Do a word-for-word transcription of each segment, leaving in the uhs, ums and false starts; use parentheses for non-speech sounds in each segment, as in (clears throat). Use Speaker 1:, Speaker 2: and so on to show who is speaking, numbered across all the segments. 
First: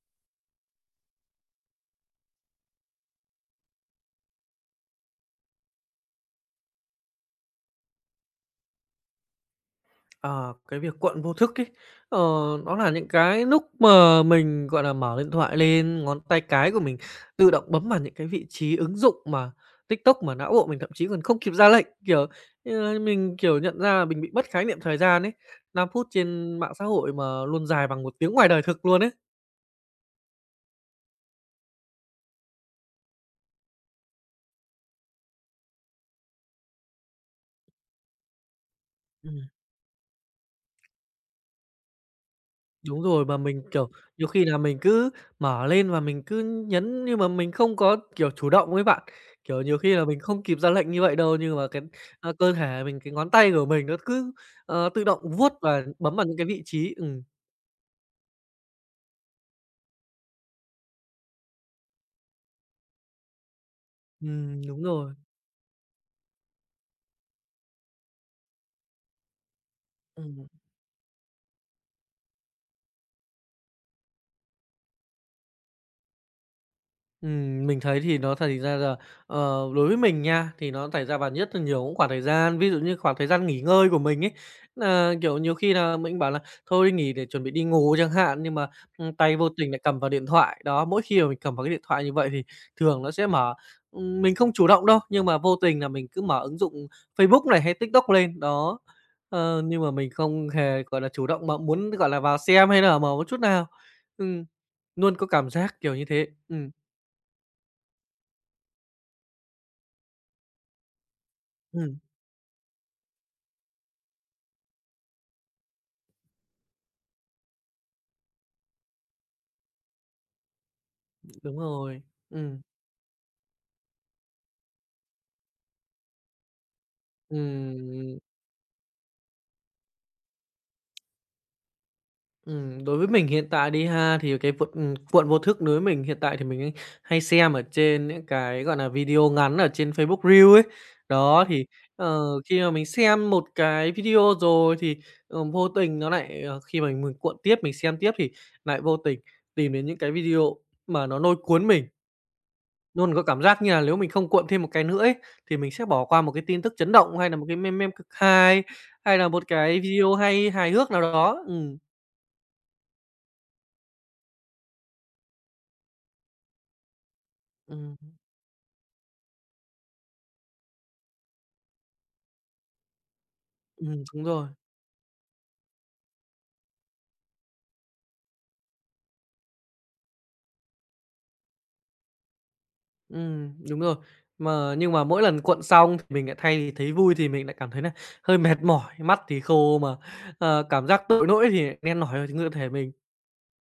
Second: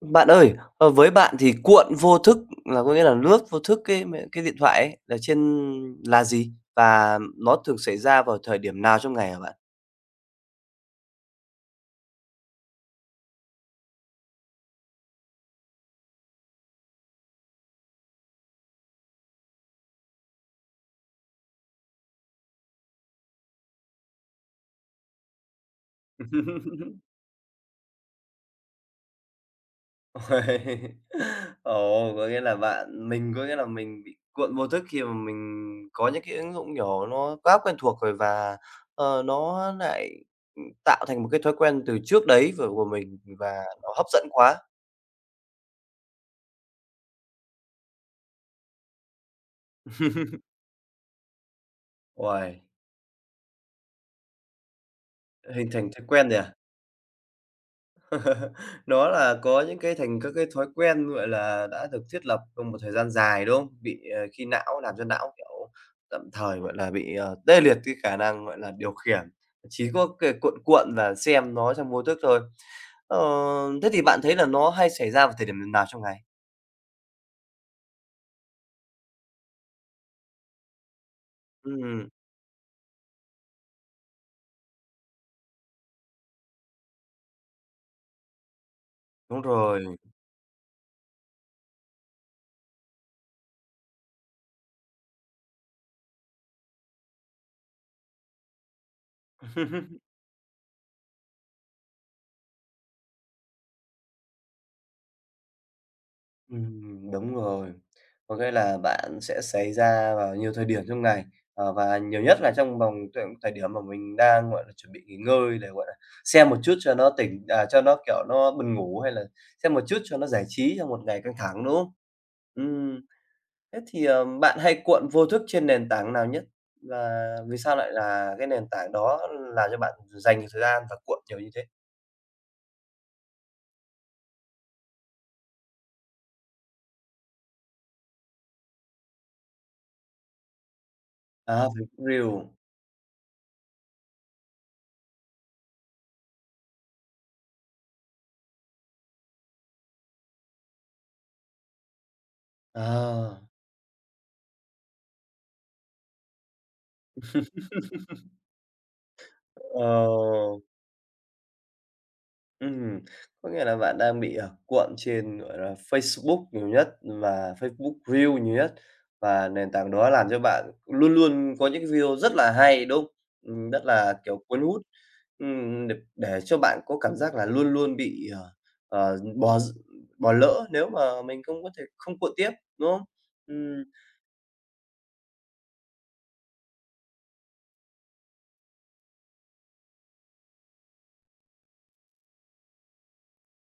Speaker 1: Bạn ơi, ờ, với bạn thì cuộn vô thức là có nghĩa là lướt vô thức cái m cái điện thoại ấy là trên là gì? Và nó thường xảy ra vào thời điểm nào trong ngày hả bạn?
Speaker 2: Ờ, cái việc quận vô thức ấy, ờ, nó là những cái lúc mà mình, gọi là, mở điện thoại lên, ngón tay cái của mình tự động bấm vào những cái vị trí ứng dụng mà TikTok mà não bộ mình thậm chí còn không kịp ra lệnh, kiểu, ờ, mình, kiểu, nhận ra là mình bị mất khái niệm thời gian ấy, năm phút trên mạng xã
Speaker 1: (laughs)
Speaker 2: hội mà luôn dài bằng một tiếng ngoài đời thực luôn ấy.
Speaker 1: Uầy. Ồ, có nghĩa là bạn mình có nghĩa là mình bị cuộn vô thức khi mà mình có những cái ứng dụng, nhỏ nó quá quen thuộc rồi và, ờ,
Speaker 2: Ừm.
Speaker 1: nó lại, ừ, tạo thành một cái thói quen từ trước đấy của của
Speaker 2: Đúng
Speaker 1: mình
Speaker 2: rồi, mà
Speaker 1: và
Speaker 2: mình,
Speaker 1: nó
Speaker 2: kiểu,
Speaker 1: hấp dẫn
Speaker 2: nhiều khi
Speaker 1: quá.
Speaker 2: là mình cứ mở lên và mình cứ nhấn nhưng mà mình không có, kiểu, chủ động ấy bạn. Kiểu, nhiều khi là mình không kịp ra lệnh như vậy đâu, nhưng mà cái, a,
Speaker 1: Uầy,
Speaker 2: cơ thể mình, cái ngón tay của mình nó cứ, ờ, tự động vuốt
Speaker 1: hình
Speaker 2: và
Speaker 1: thành thói
Speaker 2: bấm vào
Speaker 1: quen
Speaker 2: những
Speaker 1: rồi
Speaker 2: cái
Speaker 1: à?
Speaker 2: vị trí. Ừm,
Speaker 1: Đó là có những cái thành các cái thói quen, gọi là, đã được thiết lập trong một thời gian dài, đúng không? Bị, ờ, khi
Speaker 2: ừm,
Speaker 1: não
Speaker 2: đúng
Speaker 1: làm cho
Speaker 2: rồi.
Speaker 1: não, kiểu, tạm thời, gọi là, bị, ờ, tê liệt cái khả năng, gọi là, điều khiển, chỉ có cái
Speaker 2: Ừm.
Speaker 1: cuộn cuộn và xem nó trong vô thức thôi. Ờ, Thế thì bạn thấy là nó hay xảy ra vào thời điểm nào trong ngày?
Speaker 2: Ừm, mình thấy thì nó thành ra là, ờ, đối với mình nha, thì nó xảy ra vào nhất là nhiều cũng
Speaker 1: Ừm,
Speaker 2: khoảng thời gian, ví dụ như khoảng thời gian nghỉ ngơi của mình ấy. Nà, kiểu, nhiều khi là mình bảo là thôi đi nghỉ để chuẩn bị đi ngủ chẳng hạn, nhưng mà, ừm, tay
Speaker 1: đúng
Speaker 2: vô tình lại
Speaker 1: rồi.
Speaker 2: cầm vào điện thoại. Đó, mỗi khi mà mình cầm vào cái điện thoại như vậy thì thường nó sẽ mở ừm, mình không chủ động đâu, nhưng mà vô tình là mình cứ mở ứng dụng Facebook này hay TikTok lên, đó. Ờ, nhưng mà mình không hề, gọi là, chủ động mà muốn, gọi là, vào xem hay là mở một chút nào. Ừm, luôn có cảm giác kiểu như thế. Ừm.
Speaker 1: Ừm, đúng rồi. Có nghĩa là bạn sẽ xảy ra vào nhiều thời điểm trong ngày, ờ, và
Speaker 2: Ừm,
Speaker 1: nhiều nhất là trong vòng t thời điểm mà mình đang, gọi là, chuẩn bị nghỉ ngơi để, gọi là, xem một chút cho nó tỉnh à, cho nó, kiểu, nó buồn ngủ hay là xem một chút cho nó giải trí trong một ngày căng
Speaker 2: đúng
Speaker 1: thẳng, đúng không?
Speaker 2: rồi. Ừm,
Speaker 1: Ừm, thế thì, ờ, bạn hay cuộn vô thức trên nền tảng nào nhất? Và vì sao lại
Speaker 2: ừm,
Speaker 1: là cái nền tảng đó làm cho bạn dành nhiều thời gian và cuộn nhiều như thế?
Speaker 2: ừm, đối với mình hiện tại đi ha, thì cái v ừm, cuộn vô thức đối với mình hiện tại thì mình hay hay xem ở trên những cái, gọi nà, video ngắn ở trên Facebook Reels ấy. Đó, thì,
Speaker 1: À, Facebook
Speaker 2: ờ,
Speaker 1: Reels.
Speaker 2: khi mà mình xem một cái video rồi thì, ờ, vô tình nó lại, ờ, khi mà mình cuộn tiếp, mình xem tiếp thì lại vô tình tìm đến những cái video mà nó lôi cuốn mình. Luôn có
Speaker 1: À,
Speaker 2: cảm giác như là nếu mình không cuộn thêm một cái nữa ấy, thì mình sẽ bỏ qua một cái tin tức chấn động, hay là một cái meme meme cực hay hay là một cái
Speaker 1: ờ.
Speaker 2: video hay hài hước nào đó. Ừm,
Speaker 1: Ừm, có nghĩa là bạn đang bị, ờ, cuộn trên, gọi là, Facebook nhiều nhất và Facebook
Speaker 2: ừm,
Speaker 1: Reels nhiều nhất, và nền tảng đó làm cho bạn luôn luôn có những video rất là hay, đúng không? Ừm, rất
Speaker 2: ừm,
Speaker 1: là,
Speaker 2: đúng
Speaker 1: kiểu,
Speaker 2: rồi.
Speaker 1: cuốn hút, ừm, để để cho bạn có cảm giác là luôn luôn bị, ờ, ờ, bỏ bỏ lỡ nếu mà mình không có thể không cuộn tiếp, đúng không?
Speaker 2: Ừm, đúng
Speaker 1: Ừm.
Speaker 2: rồi. Mà nhưng mà mỗi lần cuộn xong thì mình lại thay thì thấy vui thì mình lại cảm thấy là hơi mệt mỏi, mắt thì khô mà, ờ, cảm giác tội lỗi thì đen nổi ở trên cơ thể mình.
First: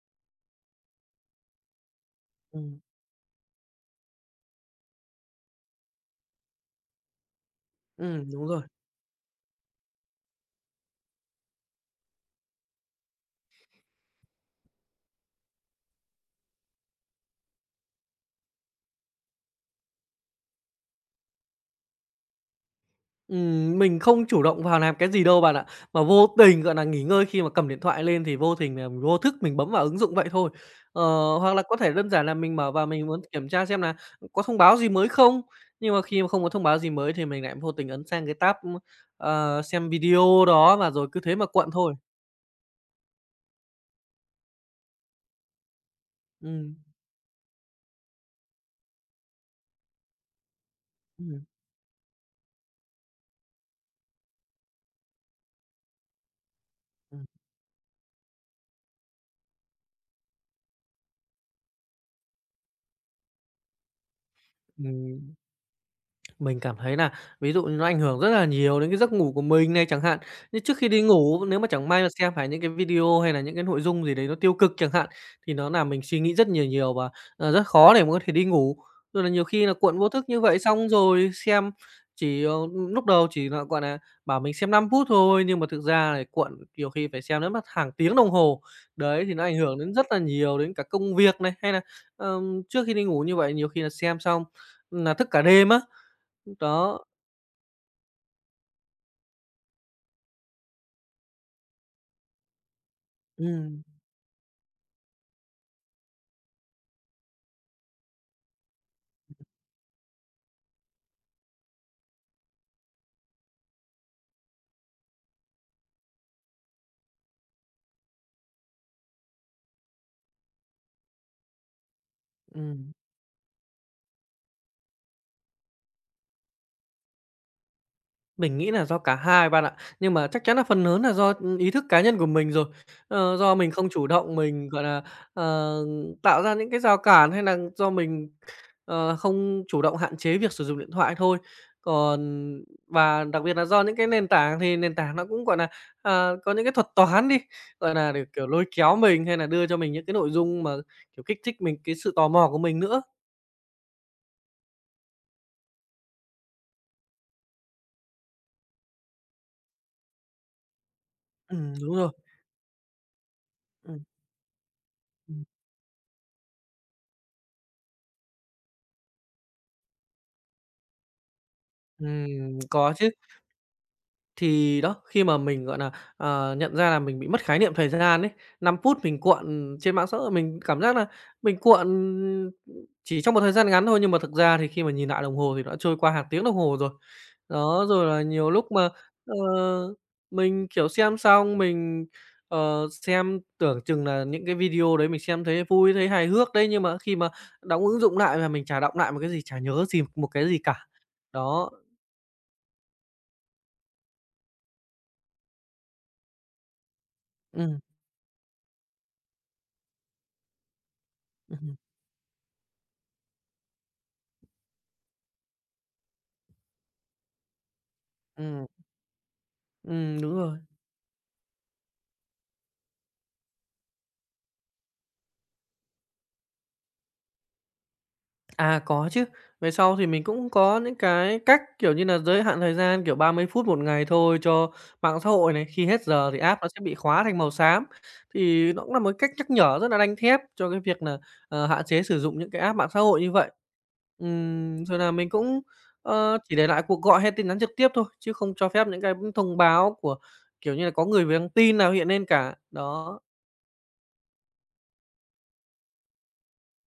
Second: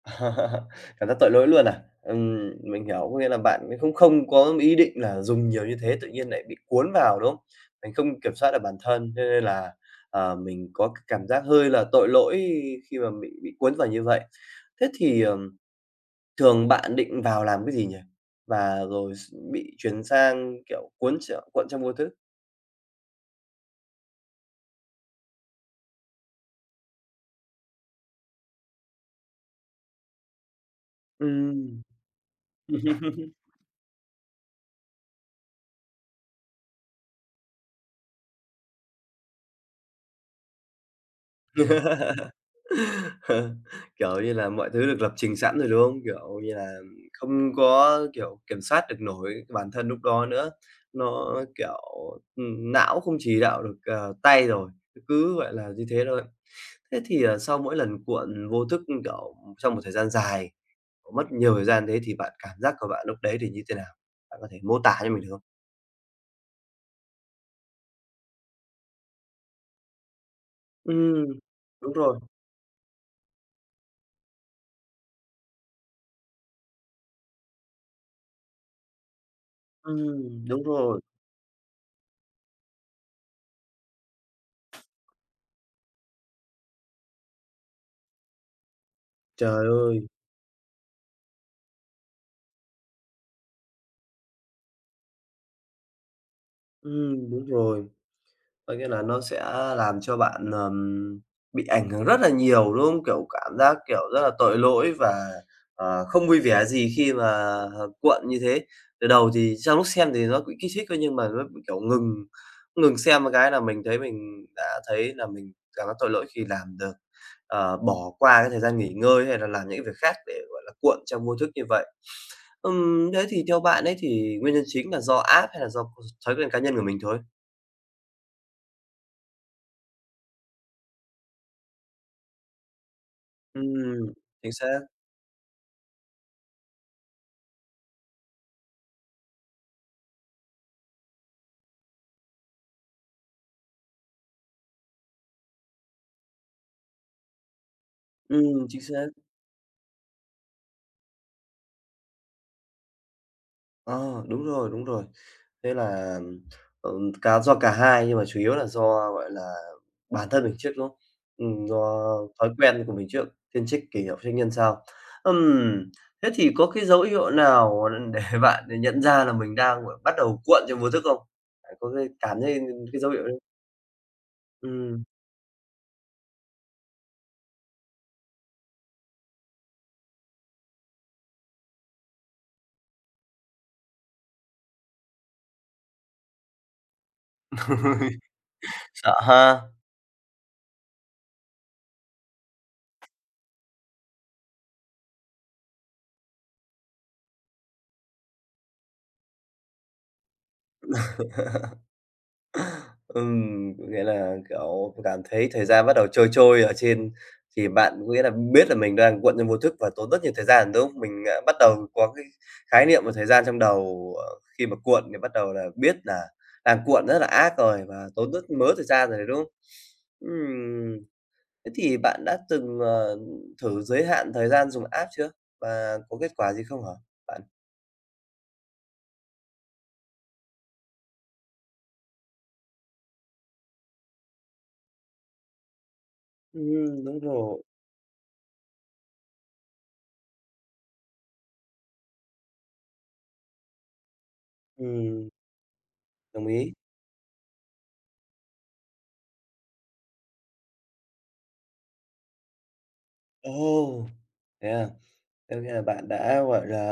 Speaker 1: (laughs) Cảm giác tội lỗi luôn à? Ừm,
Speaker 2: Ừm,
Speaker 1: mình hiểu, có nghĩa là bạn không không có ý định là dùng nhiều như thế, tự nhiên lại bị cuốn vào, đúng không? Mình không
Speaker 2: ừm,
Speaker 1: kiểm
Speaker 2: đúng
Speaker 1: soát được
Speaker 2: rồi.
Speaker 1: bản thân, cho nên là, ờ, mình có cái cảm giác hơi là tội lỗi khi mà bị bị cuốn vào như vậy. Thế thì, ờm, thường bạn định vào làm cái gì nhỉ? Và rồi s bị chuyển sang, kiểu, cuốn treo cuộn trong vô thứ
Speaker 2: Ừm, mình không chủ động vào làm cái gì đâu bạn ạ, mà vô tình, gọi là, nghỉ ngơi khi mà cầm điện thoại lên thì vô tình là vô thức mình bấm vào ứng dụng vậy thôi. Ờ, hoặc là có
Speaker 1: Ừm.
Speaker 2: thể đơn giản là mình mở vào mình muốn kiểm tra xem là có thông báo gì mới không, nhưng mà khi mà không có thông báo gì mới thì mình lại vô tình ấn sang cái tab, ưm, ờ, xem video đó và rồi cứ thế mà quận thôi.
Speaker 1: (laughs) Kiểu như là, mọi thứ được lập trình sẵn rồi, đúng không? Kiểu như
Speaker 2: Ừm,
Speaker 1: là, không có, kiểu, kiểm soát được nổi cái bản thân lúc đó nữa. Nó,
Speaker 2: ừm,
Speaker 1: kiểu, ừm, não không chỉ đạo được, ờ, tay rồi, cứ, vậy là, như thế thôi. Thế thì,
Speaker 2: ừm,
Speaker 1: ờ, sau mỗi lần cuộn vô thức, kiểu, trong một thời gian dài, mất nhiều thời gian thế thì bạn cảm giác của bạn lúc đấy thì như thế nào? Bạn có thể mô tả cho mình được
Speaker 2: ừm.
Speaker 1: không?
Speaker 2: Mình cảm thấy là ví dụ như nó ảnh hưởng rất là nhiều đến cái giấc ngủ của mình này chẳng hạn. Như trước khi đi
Speaker 1: Ừm,
Speaker 2: ngủ, nếu mà chẳng
Speaker 1: đúng
Speaker 2: may mà
Speaker 1: rồi,
Speaker 2: xem phải những cái video hay là những cái nội dung gì đấy nó tiêu cực chẳng hạn, thì nó làm mình suy nghĩ rất nhiều nhiều và, ờ, rất khó để mà có thể đi ngủ. Rồi là nhiều khi là cuộn vô thức như
Speaker 1: ừm,
Speaker 2: vậy
Speaker 1: đúng
Speaker 2: xong
Speaker 1: rồi.
Speaker 2: rồi xem chỉ, ờ, lúc đầu chỉ nà, gọi nà, bảo mình xem năm phút thôi, nhưng mà thực ra là cuộn nhiều khi phải xem đến mất hàng tiếng đồng hồ. Đấy, thì nó ảnh
Speaker 1: Trời
Speaker 2: hưởng đến rất
Speaker 1: ơi!
Speaker 2: là nhiều đến cả công việc này, hay là ờm, trước khi đi ngủ như vậy nhiều khi là xem xong là thức cả đêm á. Đó,
Speaker 1: Ừm, đúng rồi. Có nghĩa là nó sẽ làm cho bạn, ờm, bị ảnh hưởng rất là nhiều, đúng không? Kiểu, cảm giác,
Speaker 2: ừm,
Speaker 1: kiểu, rất là tội lỗi và, ờ, không vui vẻ gì khi mà, ờ, cuộn như thế. Từ đầu thì trong lúc xem thì nó cũng kích thích thôi, nhưng mà nó, kiểu, ngừng ngừng xem một cái là mình thấy mình đã thấy là mình cảm giác tội lỗi khi làm được ờ, bỏ qua cái thời gian nghỉ ngơi hay là làm những việc khác để, gọi là, cuộn trong vô thức như vậy.
Speaker 2: ừm,
Speaker 1: Ừm, thế thì theo bạn ấy thì nguyên nhân chính là do app hay là do thói quen cá nhân của mình thôi?
Speaker 2: mình nghĩ là do cả hai bạn ạ. Nhưng mà chắc chắn là phần lớn là do, ý thức cá nhân của mình rồi. Ờ, do mình không
Speaker 1: Ừm,
Speaker 2: chủ động,
Speaker 1: chính
Speaker 2: mình,
Speaker 1: xác.
Speaker 2: gọi là, ờ, tạo ra những cái rào cản hay là do mình, ờ, không chủ động hạn chế việc sử dụng điện thoại thôi. Còn và đặc biệt là do những cái nền tảng thì nền tảng nó cũng, gọi là ờ, có những cái thuật toán đi, gọi là để, kiểu,
Speaker 1: Ừm,
Speaker 2: lôi
Speaker 1: chính
Speaker 2: kéo
Speaker 1: xác.
Speaker 2: mình hay là đưa cho mình những cái nội dung mà, kiểu, kích thích mình cái sự tò mò của mình nữa.
Speaker 1: Ờ, đúng rồi, đúng rồi. Thế là, ừm, cá do cả hai nhưng mà chủ yếu là do, gọi là, bản thân mình trước, đúng không? Ừm,
Speaker 2: Ừm,
Speaker 1: do
Speaker 2: đúng rồi.
Speaker 1: thói quen của mình trước, thiên trích kỷ
Speaker 2: Ừm.
Speaker 1: luật trách nhân sau.
Speaker 2: Ừm,
Speaker 1: Ừm, thế thì có cái dấu hiệu nào để (laughs) bạn nhận ra là mình đang, gọi, bắt đầu cuộn trong vô thức không? Bạn có cái cảm
Speaker 2: Ừm,
Speaker 1: thấy
Speaker 2: có
Speaker 1: cái
Speaker 2: chứ.
Speaker 1: dấu hiệu đấy
Speaker 2: Thì đó,
Speaker 1: ừm,
Speaker 2: khi mà mình, gọi là ờ, nhận ra là mình bị mất khái niệm thời gian ấy, năm phút mình cuộn trên mạng xã hội, mình cảm giác là mình cuộn chỉ trong một thời gian ngắn thôi, nhưng mà thực ra thì khi mà nhìn lại đồng hồ thì đã trôi qua hàng tiếng đồng hồ rồi. Đó, rồi là nhiều lúc mà,
Speaker 1: sợ
Speaker 2: ờ,
Speaker 1: ha?
Speaker 2: mình, kiểu, xem xong mình, ờ, xem tưởng chừng là những cái video đấy mình xem thấy vui, thấy hài hước đấy, nhưng mà khi mà đóng ứng dụng lại là mình chả động lại một cái gì, chả nhớ gì một cái gì cả. Đó,
Speaker 1: Ừm, có nghĩa là, kiểu, cảm thấy thời gian bắt đầu trôi trôi ở trên thì
Speaker 2: ừm,
Speaker 1: bạn có nghĩa là biết là mình đang cuộn trong vô thức và tốn rất nhiều thời gian, đúng không? Mình, à, bắt đầu
Speaker 2: ừm,
Speaker 1: có cái khái niệm về thời gian trong đầu, ờ, khi mà cuộn thì bắt đầu là biết là đang cuộn rất là ác rồi và tốn rất mớ
Speaker 2: ừm,
Speaker 1: thời gian rồi đấy, đúng không?
Speaker 2: ừm, đúng rồi.
Speaker 1: Ừm, thế thì bạn đã từng, ờ, thử giới hạn thời gian dùng app chưa? Và có kết quả gì không hả bạn?
Speaker 2: À, có chứ. Về sau thì mình cũng có những cái cách, kiểu như là giới hạn thời gian, kiểu, ba mươi phút một ngày thôi cho mạng xã hội này, khi hết giờ thì app nó sẽ bị
Speaker 1: Ừm, đúng
Speaker 2: khóa thành màu
Speaker 1: rồi,
Speaker 2: xám. Thì nó cũng là một cách nhắc nhở rất là đanh thép cho cái việc là ờ, hạn chế sử dụng những cái app mạng xã hội như vậy. Ừm, rồi nà
Speaker 1: ừm,
Speaker 2: mình cũng, ờ,
Speaker 1: đồng
Speaker 2: chỉ để
Speaker 1: ý.
Speaker 2: lại cuộc gọi hay tin nhắn trực tiếp thôi, chứ không cho phép những cái thông báo của, kiểu như là, có người về nhắn tin nào hiện lên cả. Đó,
Speaker 1: Ồ! Thế à? Tức là bạn đã, gọi là,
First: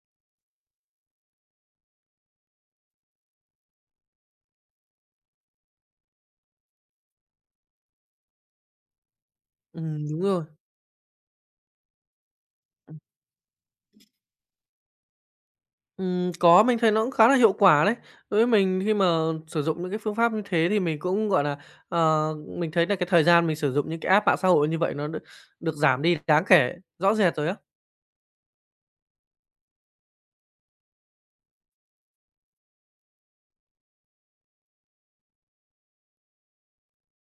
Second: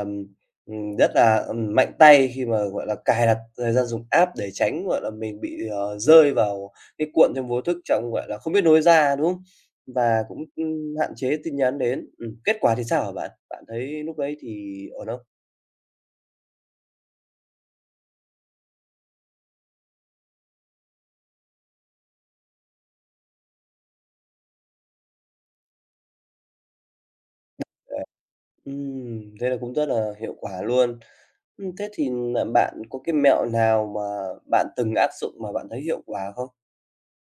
Speaker 1: ừm, rất là, ừm, mạnh tay khi mà, gọi là, cài đặt thời gian dùng app để tránh, gọi là, mình bị, ờ, rơi vào cái cuộn trong vô thức trong, gọi là, không biết nối ra, đúng không?
Speaker 2: ừm, đúng
Speaker 1: Và
Speaker 2: rồi.
Speaker 1: cũng, ưm, hạn chế tin nhắn đến. Ừm, kết quả thì sao hả bạn? Bạn thấy lúc đấy thì ổn không?
Speaker 2: Ừm, có, mình thấy nó cũng khá là hiệu quả đấy. Đối với mình khi mà sử dụng những cái phương pháp như thế thì mình cũng, gọi là, ờ, mình thấy là cái thời gian mình sử dụng những cái app mạng xã hội như vậy nó được được giảm đi đáng kể, rõ rệt rồi á.
Speaker 1: À, ừm, thế là cũng rất là hiệu quả luôn. Ừm, thế thì là bạn có cái mẹo nào mà bạn từng áp dụng mà bạn thấy hiệu quả không?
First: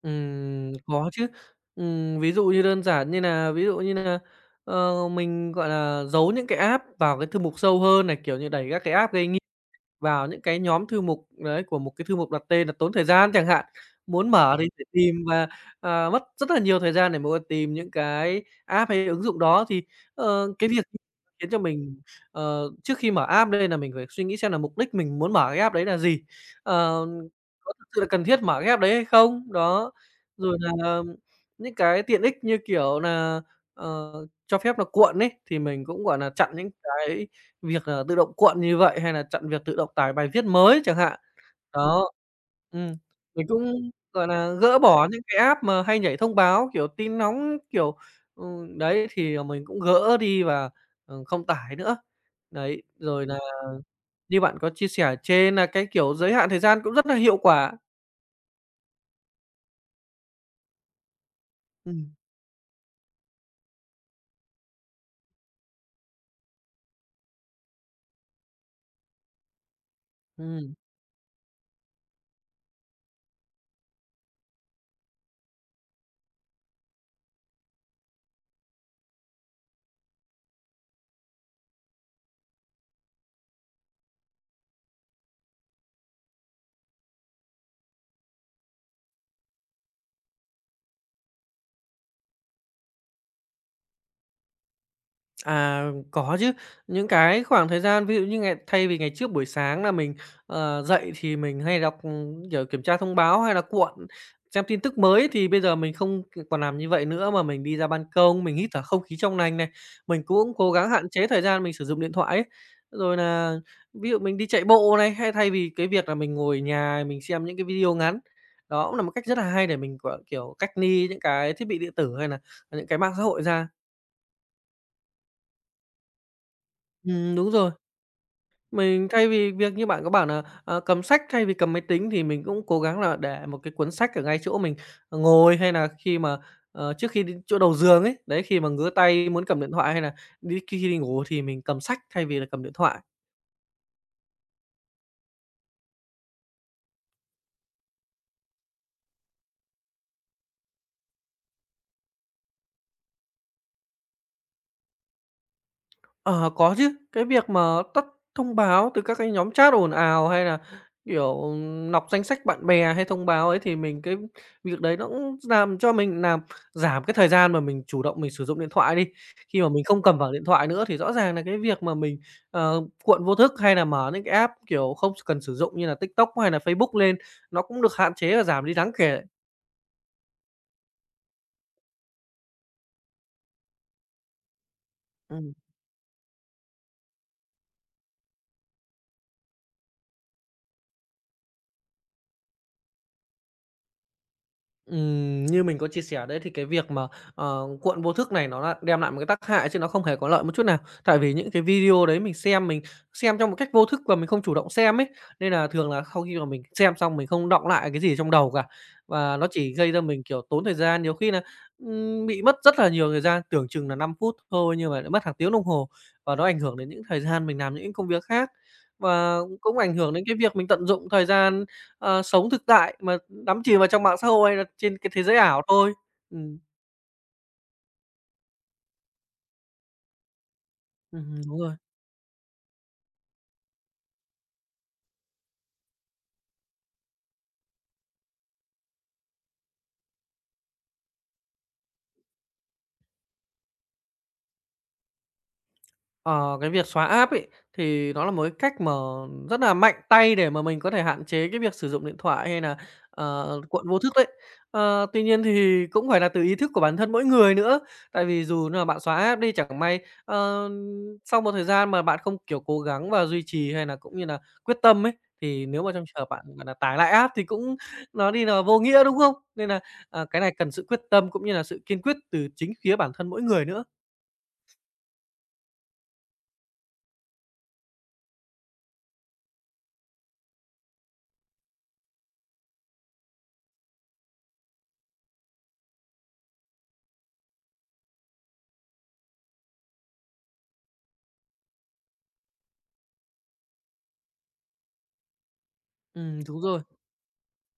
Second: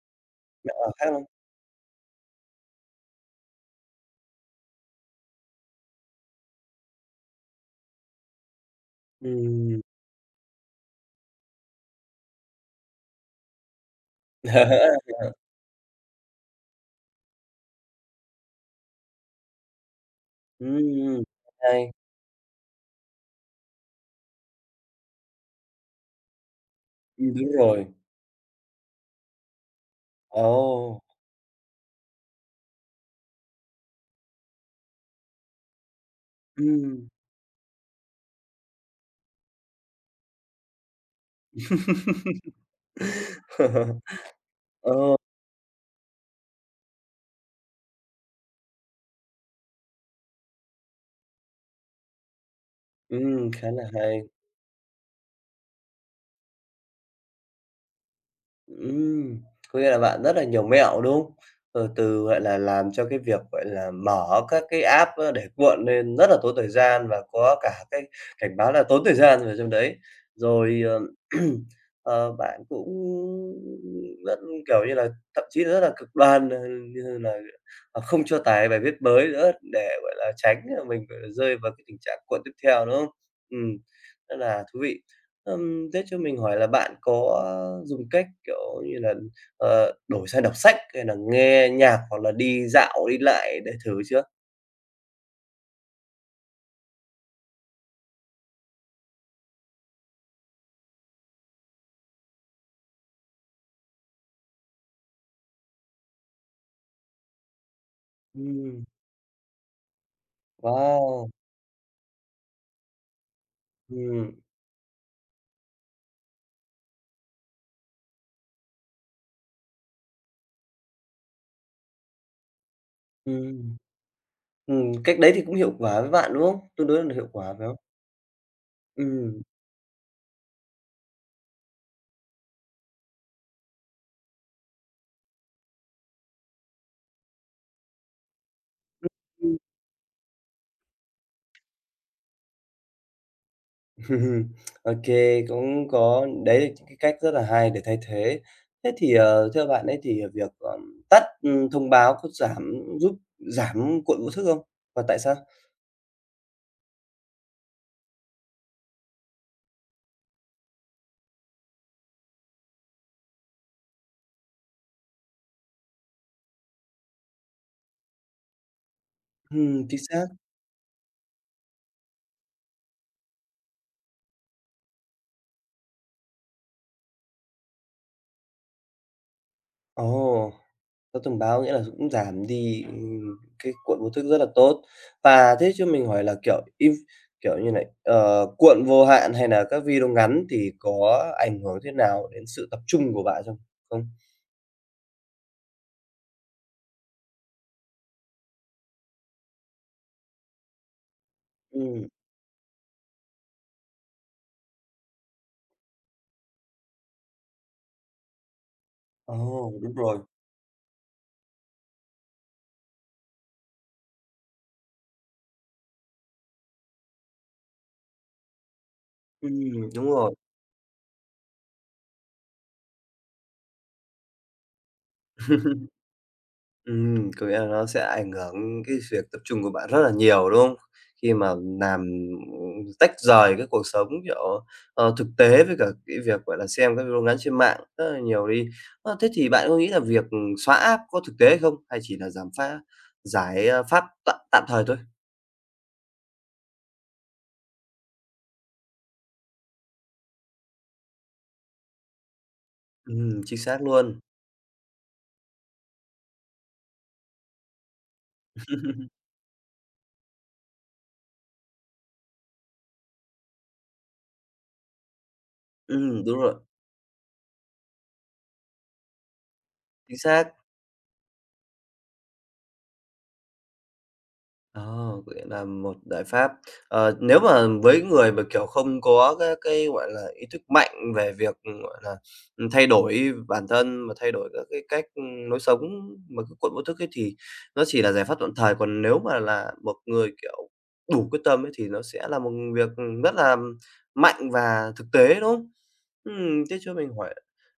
Speaker 2: Ừm,
Speaker 1: Mẹo nào khác
Speaker 2: có
Speaker 1: không?
Speaker 2: chứ. Ừm, ví dụ như đơn giản như nà ví dụ như nà, ờ, mình, gọi là, giấu những cái app vào cái thư mục sâu hơn này, kiểu như, đẩy các cái app gây
Speaker 1: Ừm.
Speaker 2: vào những cái nhóm thư mục đấy, của một cái thư mục đặt tên là tốn thời gian chẳng hạn. Muốn mở thì phải
Speaker 1: (laughs)
Speaker 2: tìm và, ờ, mất rất là nhiều thời gian để mà bạn tìm những cái app hay ứng dụng đó thì, ờ, cái việc
Speaker 1: Ừm,
Speaker 2: khiến cho
Speaker 1: hay.
Speaker 2: mình, ờ, trước khi mở app đây là mình phải suy nghĩ xem là mục đích mình muốn mở cái app đấy là gì? Ờ,
Speaker 1: Ừm, đúng
Speaker 2: có
Speaker 1: rồi.
Speaker 2: thực sự là cần thiết mở cái app đấy hay không? Đó, rồi
Speaker 1: Ồ!
Speaker 2: là những cái tiện ích như kiểu là ờ, cho phép là cuộn ấy, thì mình cũng, gọi là chặn những
Speaker 1: Ừm.
Speaker 2: cái việc, ờ, tự động cuộn như vậy hay là chặn việc tự động tải bài viết mới chẳng hạn. Đó, ừm, mình cũng, gọi là,
Speaker 1: (laughs)
Speaker 2: gỡ bỏ
Speaker 1: Ờ,
Speaker 2: những cái app mà hay nhảy thông báo, kiểu, tin nóng, kiểu, ừ, đấy, thì, ờ, mình cũng gỡ đi và, ờ, không tải nữa. Đấy, rồi là
Speaker 1: ừm, khá là hay.
Speaker 2: như bạn có chia sẻ ở trên là cái, kiểu, giới hạn thời gian cũng rất là hiệu quả.
Speaker 1: Ừm, có nghĩa là bạn rất là nhiều mẹo, đúng không? Ờ,
Speaker 2: Ừm,
Speaker 1: từ, gọi là, làm cho cái việc, gọi là, mở các cái app á để cuộn lên rất là tốn thời gian và có cả cái cảnh báo là tốn thời gian vào trong đấy.
Speaker 2: ừm.
Speaker 1: Rồi, ờ, (clears throat) ờ, bạn cũng rất, kiểu như là, thậm chí rất là cực đoan, ờ, như là, ờ, không cho tải bài viết mới nữa để, gọi là, tránh, ờ, mình, gọi là, rơi vào cái tình trạng cuộn tiếp theo, đúng không? Ừ rất là thú vị. Ừm, thế cho mình hỏi là bạn có dùng cách, kiểu như là, ờ, đổi sang đọc sách hay là nghe nhạc hoặc là đi dạo, đi lại để thử chưa?
Speaker 2: À, có chứ. Những cái khoảng thời gian ví dụ như ngày thay vì ngày trước buổi sáng là mình, ờ, dậy thì mình hay đọc, ừm, kiểu, kiểm tra thông báo hay là cuộn xem tin tức mới thì bây giờ mình không còn làm như vậy nữa mà mình đi ra ban công, mình hít thở
Speaker 1: Ừm,
Speaker 2: không khí trong lành này. Mình cũng cố gắng hạn chế
Speaker 1: wow!
Speaker 2: thời gian mình sử dụng điện thoại ấy. Rồi là ví dụ
Speaker 1: Ừm,
Speaker 2: mình đi chạy bộ này, hay thay vì cái việc là mình ngồi nhà mình xem những cái video ngắn. Đó cũng là một cách rất là hay để mình, gọi, kiểu, cách ly những cái thiết bị điện tử hay là những cái mạng xã hội ra.
Speaker 1: ừm, ừm, cách đấy thì cũng hiệu quả với bạn, đúng không? Tương đối là hiệu
Speaker 2: Ừm, đúng
Speaker 1: quả, phải
Speaker 2: rồi.
Speaker 1: không?
Speaker 2: Mình thay
Speaker 1: Ừm,
Speaker 2: vì việc như bạn có bảo là ờ, cầm sách thay vì cầm máy tính thì mình cũng cố gắng là để một cái cuốn sách ở ngay chỗ mình, ờ, ngồi hay là khi mà, ờ, trước khi đến chỗ đầu giường ấy, đấy, khi mà ngứa tay muốn
Speaker 1: ừm.
Speaker 2: cầm điện thoại hay là đi khi đi ngủ thì mình cầm sách thay vì là cầm điện thoại.
Speaker 1: (laughs) Ô cũng có đấy là những cái cách rất là hay để thay thế. Thế thì, ờ, theo bạn ấy thì việc, ờm, tắt, ừm, thông báo có giảm giúp giảm cuộn vô thức không? Và tại sao?
Speaker 2: Ờ, có chứ. Cái việc mà tắt thông báo từ các cái nhóm chat ồn ào hay là, kiểu, nọc danh sách bạn bè hay thông báo ấy thì mình cái việc đấy nó cũng làm cho mình làm giảm cái thời gian mà mình chủ động mình sử dụng điện thoại đi. Khi mà mình
Speaker 1: Ừm, chính
Speaker 2: không cầm
Speaker 1: xác.
Speaker 2: vào điện thoại nữa thì rõ ràng là cái việc mà mình, ờ, cuộn vô thức hay là mở những cái app, kiểu, không cần sử dụng như là TikTok hay là Facebook lên, nó cũng được hạn chế và giảm đi đáng kể.
Speaker 1: Ồ! Có thông báo nghĩa là cũng giảm đi, ừm, cái cuộn vô thức rất là tốt.
Speaker 2: Ừm.
Speaker 1: Và thế cho mình hỏi là, kiểu, im kiểu như này, ờ, cuộn vô hạn hay là các video ngắn thì có ảnh hưởng thế nào đến sự tập trung của bạn không không?
Speaker 2: Ừm, như mình có chia sẻ đấy thì cái việc mà, ờ, cuộn vô thức này nó là đem lại một cái tác hại chứ nó không hề có lợi một chút nào. Tại vì những cái video
Speaker 1: Ừm,
Speaker 2: đấy mình xem mình xem trong một cách vô thức và mình không chủ động xem ấy, nên là thường là sau khi mà mình xem xong mình không đọng lại cái gì trong đầu cả.
Speaker 1: ồ,
Speaker 2: Và nó chỉ gây
Speaker 1: đúng
Speaker 2: ra
Speaker 1: rồi.
Speaker 2: mình, kiểu, tốn thời gian, nhiều khi là ừm, bị mất rất là nhiều thời gian, tưởng chừng là năm phút thôi nhưng mà lại mất hàng tiếng đồng hồ, và nó ảnh hưởng đến những thời gian mình làm những công việc khác. Và cũng
Speaker 1: Ừm,
Speaker 2: ảnh
Speaker 1: đúng
Speaker 2: hưởng đến
Speaker 1: rồi.
Speaker 2: cái việc mình tận dụng thời gian, ờ, sống thực tại mà đắm chìm vào trong mạng xã hội hay là trên cái thế giới ảo thôi. Ừm.
Speaker 1: Ừm, có nghĩa là nó sẽ ảnh hưởng cái việc tập trung của bạn rất là nhiều, đúng không? Khi
Speaker 2: Ừm,
Speaker 1: mà
Speaker 2: đúng rồi.
Speaker 1: làm, tách rời cái cuộc sống, kiểu, ờ, thực tế với cả cái việc, gọi là, xem các video ngắn trên mạng rất là nhiều đi. Ơ, thế thì bạn có nghĩ là việc, xóa app có thực tế hay không? Hay chỉ là giảm pha giải, a, pháp tạm tạm thời thôi?
Speaker 2: Ờ, cái việc xóa app ấy, thì nó là một cái cách mà rất là mạnh tay để mà mình có thể hạn chế cái việc sử dụng điện thoại hay là,
Speaker 1: Ừm, chính
Speaker 2: ờ,
Speaker 1: xác
Speaker 2: cuộn vô thức
Speaker 1: luôn.
Speaker 2: đấy. Ờ, tuy nhiên thì cũng phải là từ ý thức của bản thân mỗi người nữa, tại vì dù là bạn xóa
Speaker 1: (laughs)
Speaker 2: app đi, chẳng may, ờ, sau một thời gian mà bạn không, kiểu, cố gắng và duy trì hay là cũng như là quyết tâm ấy, thì nếu mà trong trường
Speaker 1: Ừm,
Speaker 2: hợp
Speaker 1: đúng
Speaker 2: bạn,
Speaker 1: rồi,
Speaker 2: gọi là, tải lại app thì cũng nó đi là vô nghĩa, đúng không? Nên là,
Speaker 1: chính
Speaker 2: à, cái
Speaker 1: xác.
Speaker 2: này cần sự quyết tâm cũng như là sự kiên quyết từ chính phía bản thân mỗi người nữa.
Speaker 1: Ồ, vậy là một giải pháp. Ờ, nếu mà với người mà, kiểu, không có cái cái, gọi là, ý thức mạnh về việc, gọi là, thay đổi bản thân và thay đổi các cái cách, ưm, lối sống mà cứ cuộn vô thức ấy thì nó chỉ là giải pháp tạm thời, còn nếu mà là một người, kiểu, đủ quyết tâm ấy thì nó sẽ là một việc, rất là mạnh và thực tế, đúng không?
Speaker 2: Ừm, đúng
Speaker 1: Ừm, thế
Speaker 2: rồi.
Speaker 1: cho mình hỏi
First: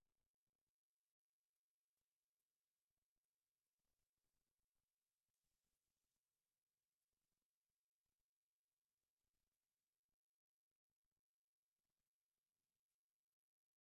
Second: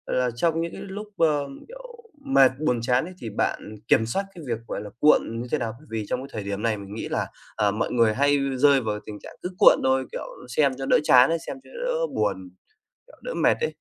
Speaker 1: là trong những cái lúc, ơ, kiểu mà buồn chán ấy thì bạn kiểm soát cái việc, gọi là, cuộn như thế nào? Bởi vì trong cái thời điểm này mình nghĩ là, ờ, mọi người hay rơi vào tình trạng cứ cuộn thôi, kiểu, xem cho đỡ chán ấy, xem cho đỡ buồn, kiểu, đỡ mệt ấy.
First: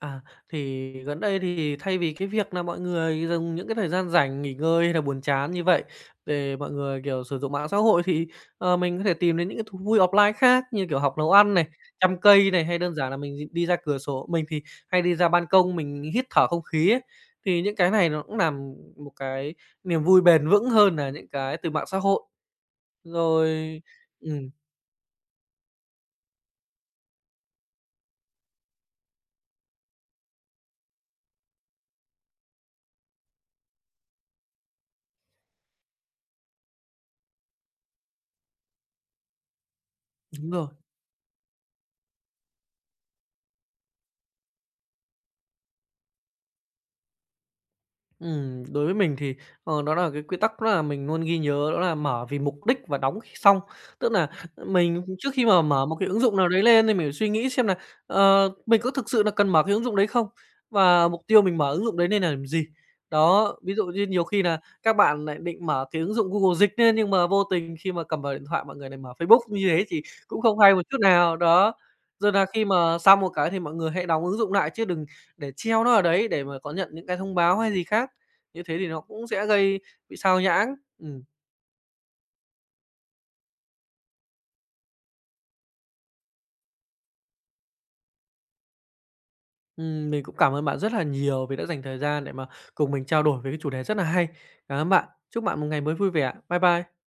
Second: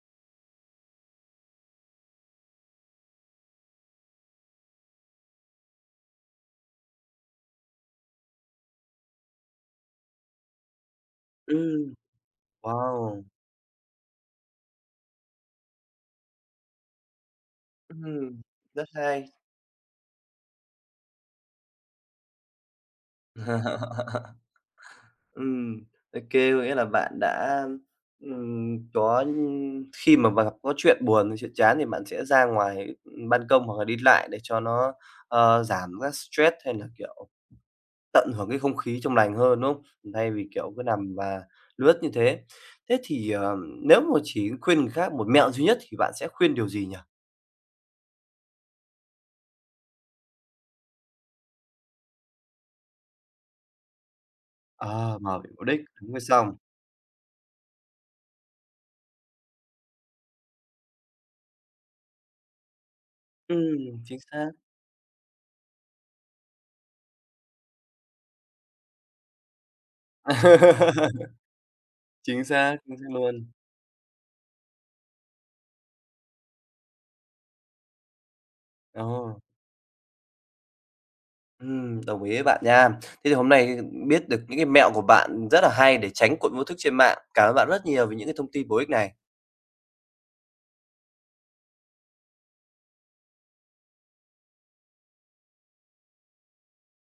Speaker 2: À, thì gần đây thì thay vì cái việc là mọi người dùng những cái thời gian rảnh, nghỉ ngơi hay là buồn chán như vậy để mọi người, kiểu, sử dụng mạng xã hội thì, ờ, mình có thể tìm đến những cái thú vui offline khác như, kiểu, học nấu ăn này,
Speaker 1: Ừm,
Speaker 2: chăm cây này, hay đơn giản là
Speaker 1: wow!
Speaker 2: mình đi ra cửa sổ. Mình thì hay đi ra ban công mình hít thở không khí ấy, thì những cái này nó cũng
Speaker 1: Ừm,
Speaker 2: làm
Speaker 1: rất
Speaker 2: một
Speaker 1: hay.
Speaker 2: cái niềm vui bền vững hơn là những cái từ mạng xã hội. Rồi
Speaker 1: (laughs)
Speaker 2: ừm,
Speaker 1: Ừm, ô kê, có nghĩa là bạn đã, ừm, có, ưm Khi mà mà có chuyện buồn, hay chuyện chán thì bạn sẽ ra ngoài, ừm, ban công hoặc là đi lại để cho nó, ờ, giảm các stress hay là, kiểu tận hưởng cái không khí trong lành hơn, đúng không? Thay vì,
Speaker 2: đúng rồi.
Speaker 1: kiểu, cứ nằm và lướt như thế. Thế thì, ờ, nếu mà chỉ khuyên người khác một mẹo duy nhất thì bạn sẽ khuyên điều gì nhỉ?
Speaker 2: Ừm, đối với mình thì, ờ, đó là cái quy tắc đó là mình luôn ghi nhớ đó là mở vì mục đích và đóng khi xong. Tức là mình
Speaker 1: Ờ,
Speaker 2: trước
Speaker 1: mà
Speaker 2: khi
Speaker 1: bị
Speaker 2: mà
Speaker 1: vô đích,
Speaker 2: mở một cái
Speaker 1: đúng hay
Speaker 2: ứng dụng nào
Speaker 1: xong.
Speaker 2: đấy lên thì mình phải suy nghĩ xem là ờ, mình có thực sự là cần mở cái ứng dụng đấy không? Và mục tiêu mình mở ứng dụng đấy nên là làm gì? Đó, ví dụ
Speaker 1: Ừm,
Speaker 2: như
Speaker 1: chính
Speaker 2: nhiều khi
Speaker 1: xác.
Speaker 2: là các bạn lại định mở cái ứng dụng Google Dịch lên nhưng mà vô tình khi mà cầm vào điện thoại mọi người lại mở Facebook, như thế thì cũng không hay một chút
Speaker 1: (laughs)
Speaker 2: nào, đó. Rồi
Speaker 1: Chính
Speaker 2: là khi
Speaker 1: xác, chính
Speaker 2: mà
Speaker 1: xác
Speaker 2: xong một
Speaker 1: luôn.
Speaker 2: cái thì mọi người hãy đóng ứng dụng lại chứ đừng để treo nó ở đấy để mà có nhận những cái thông báo hay gì khác. Như thế thì nó cũng
Speaker 1: Ồ,
Speaker 2: sẽ gây bị sao nhãng. Ừm.
Speaker 1: ừm, đồng ý với bạn nha. Thế thì hôm nay biết được những cái mẹo của bạn rất là hay để tránh cuộn vô thức trên mạng. Cảm ơn bạn rất nhiều vì những cái thông tin bổ ích này.
Speaker 2: Ừm, mình cũng cảm ơn bạn rất là nhiều vì đã dành thời gian để mà cùng mình trao đổi về cái chủ đề rất là hay. Cảm ơn bạn. Chúc bạn một ngày mới vui vẻ. Bye bye.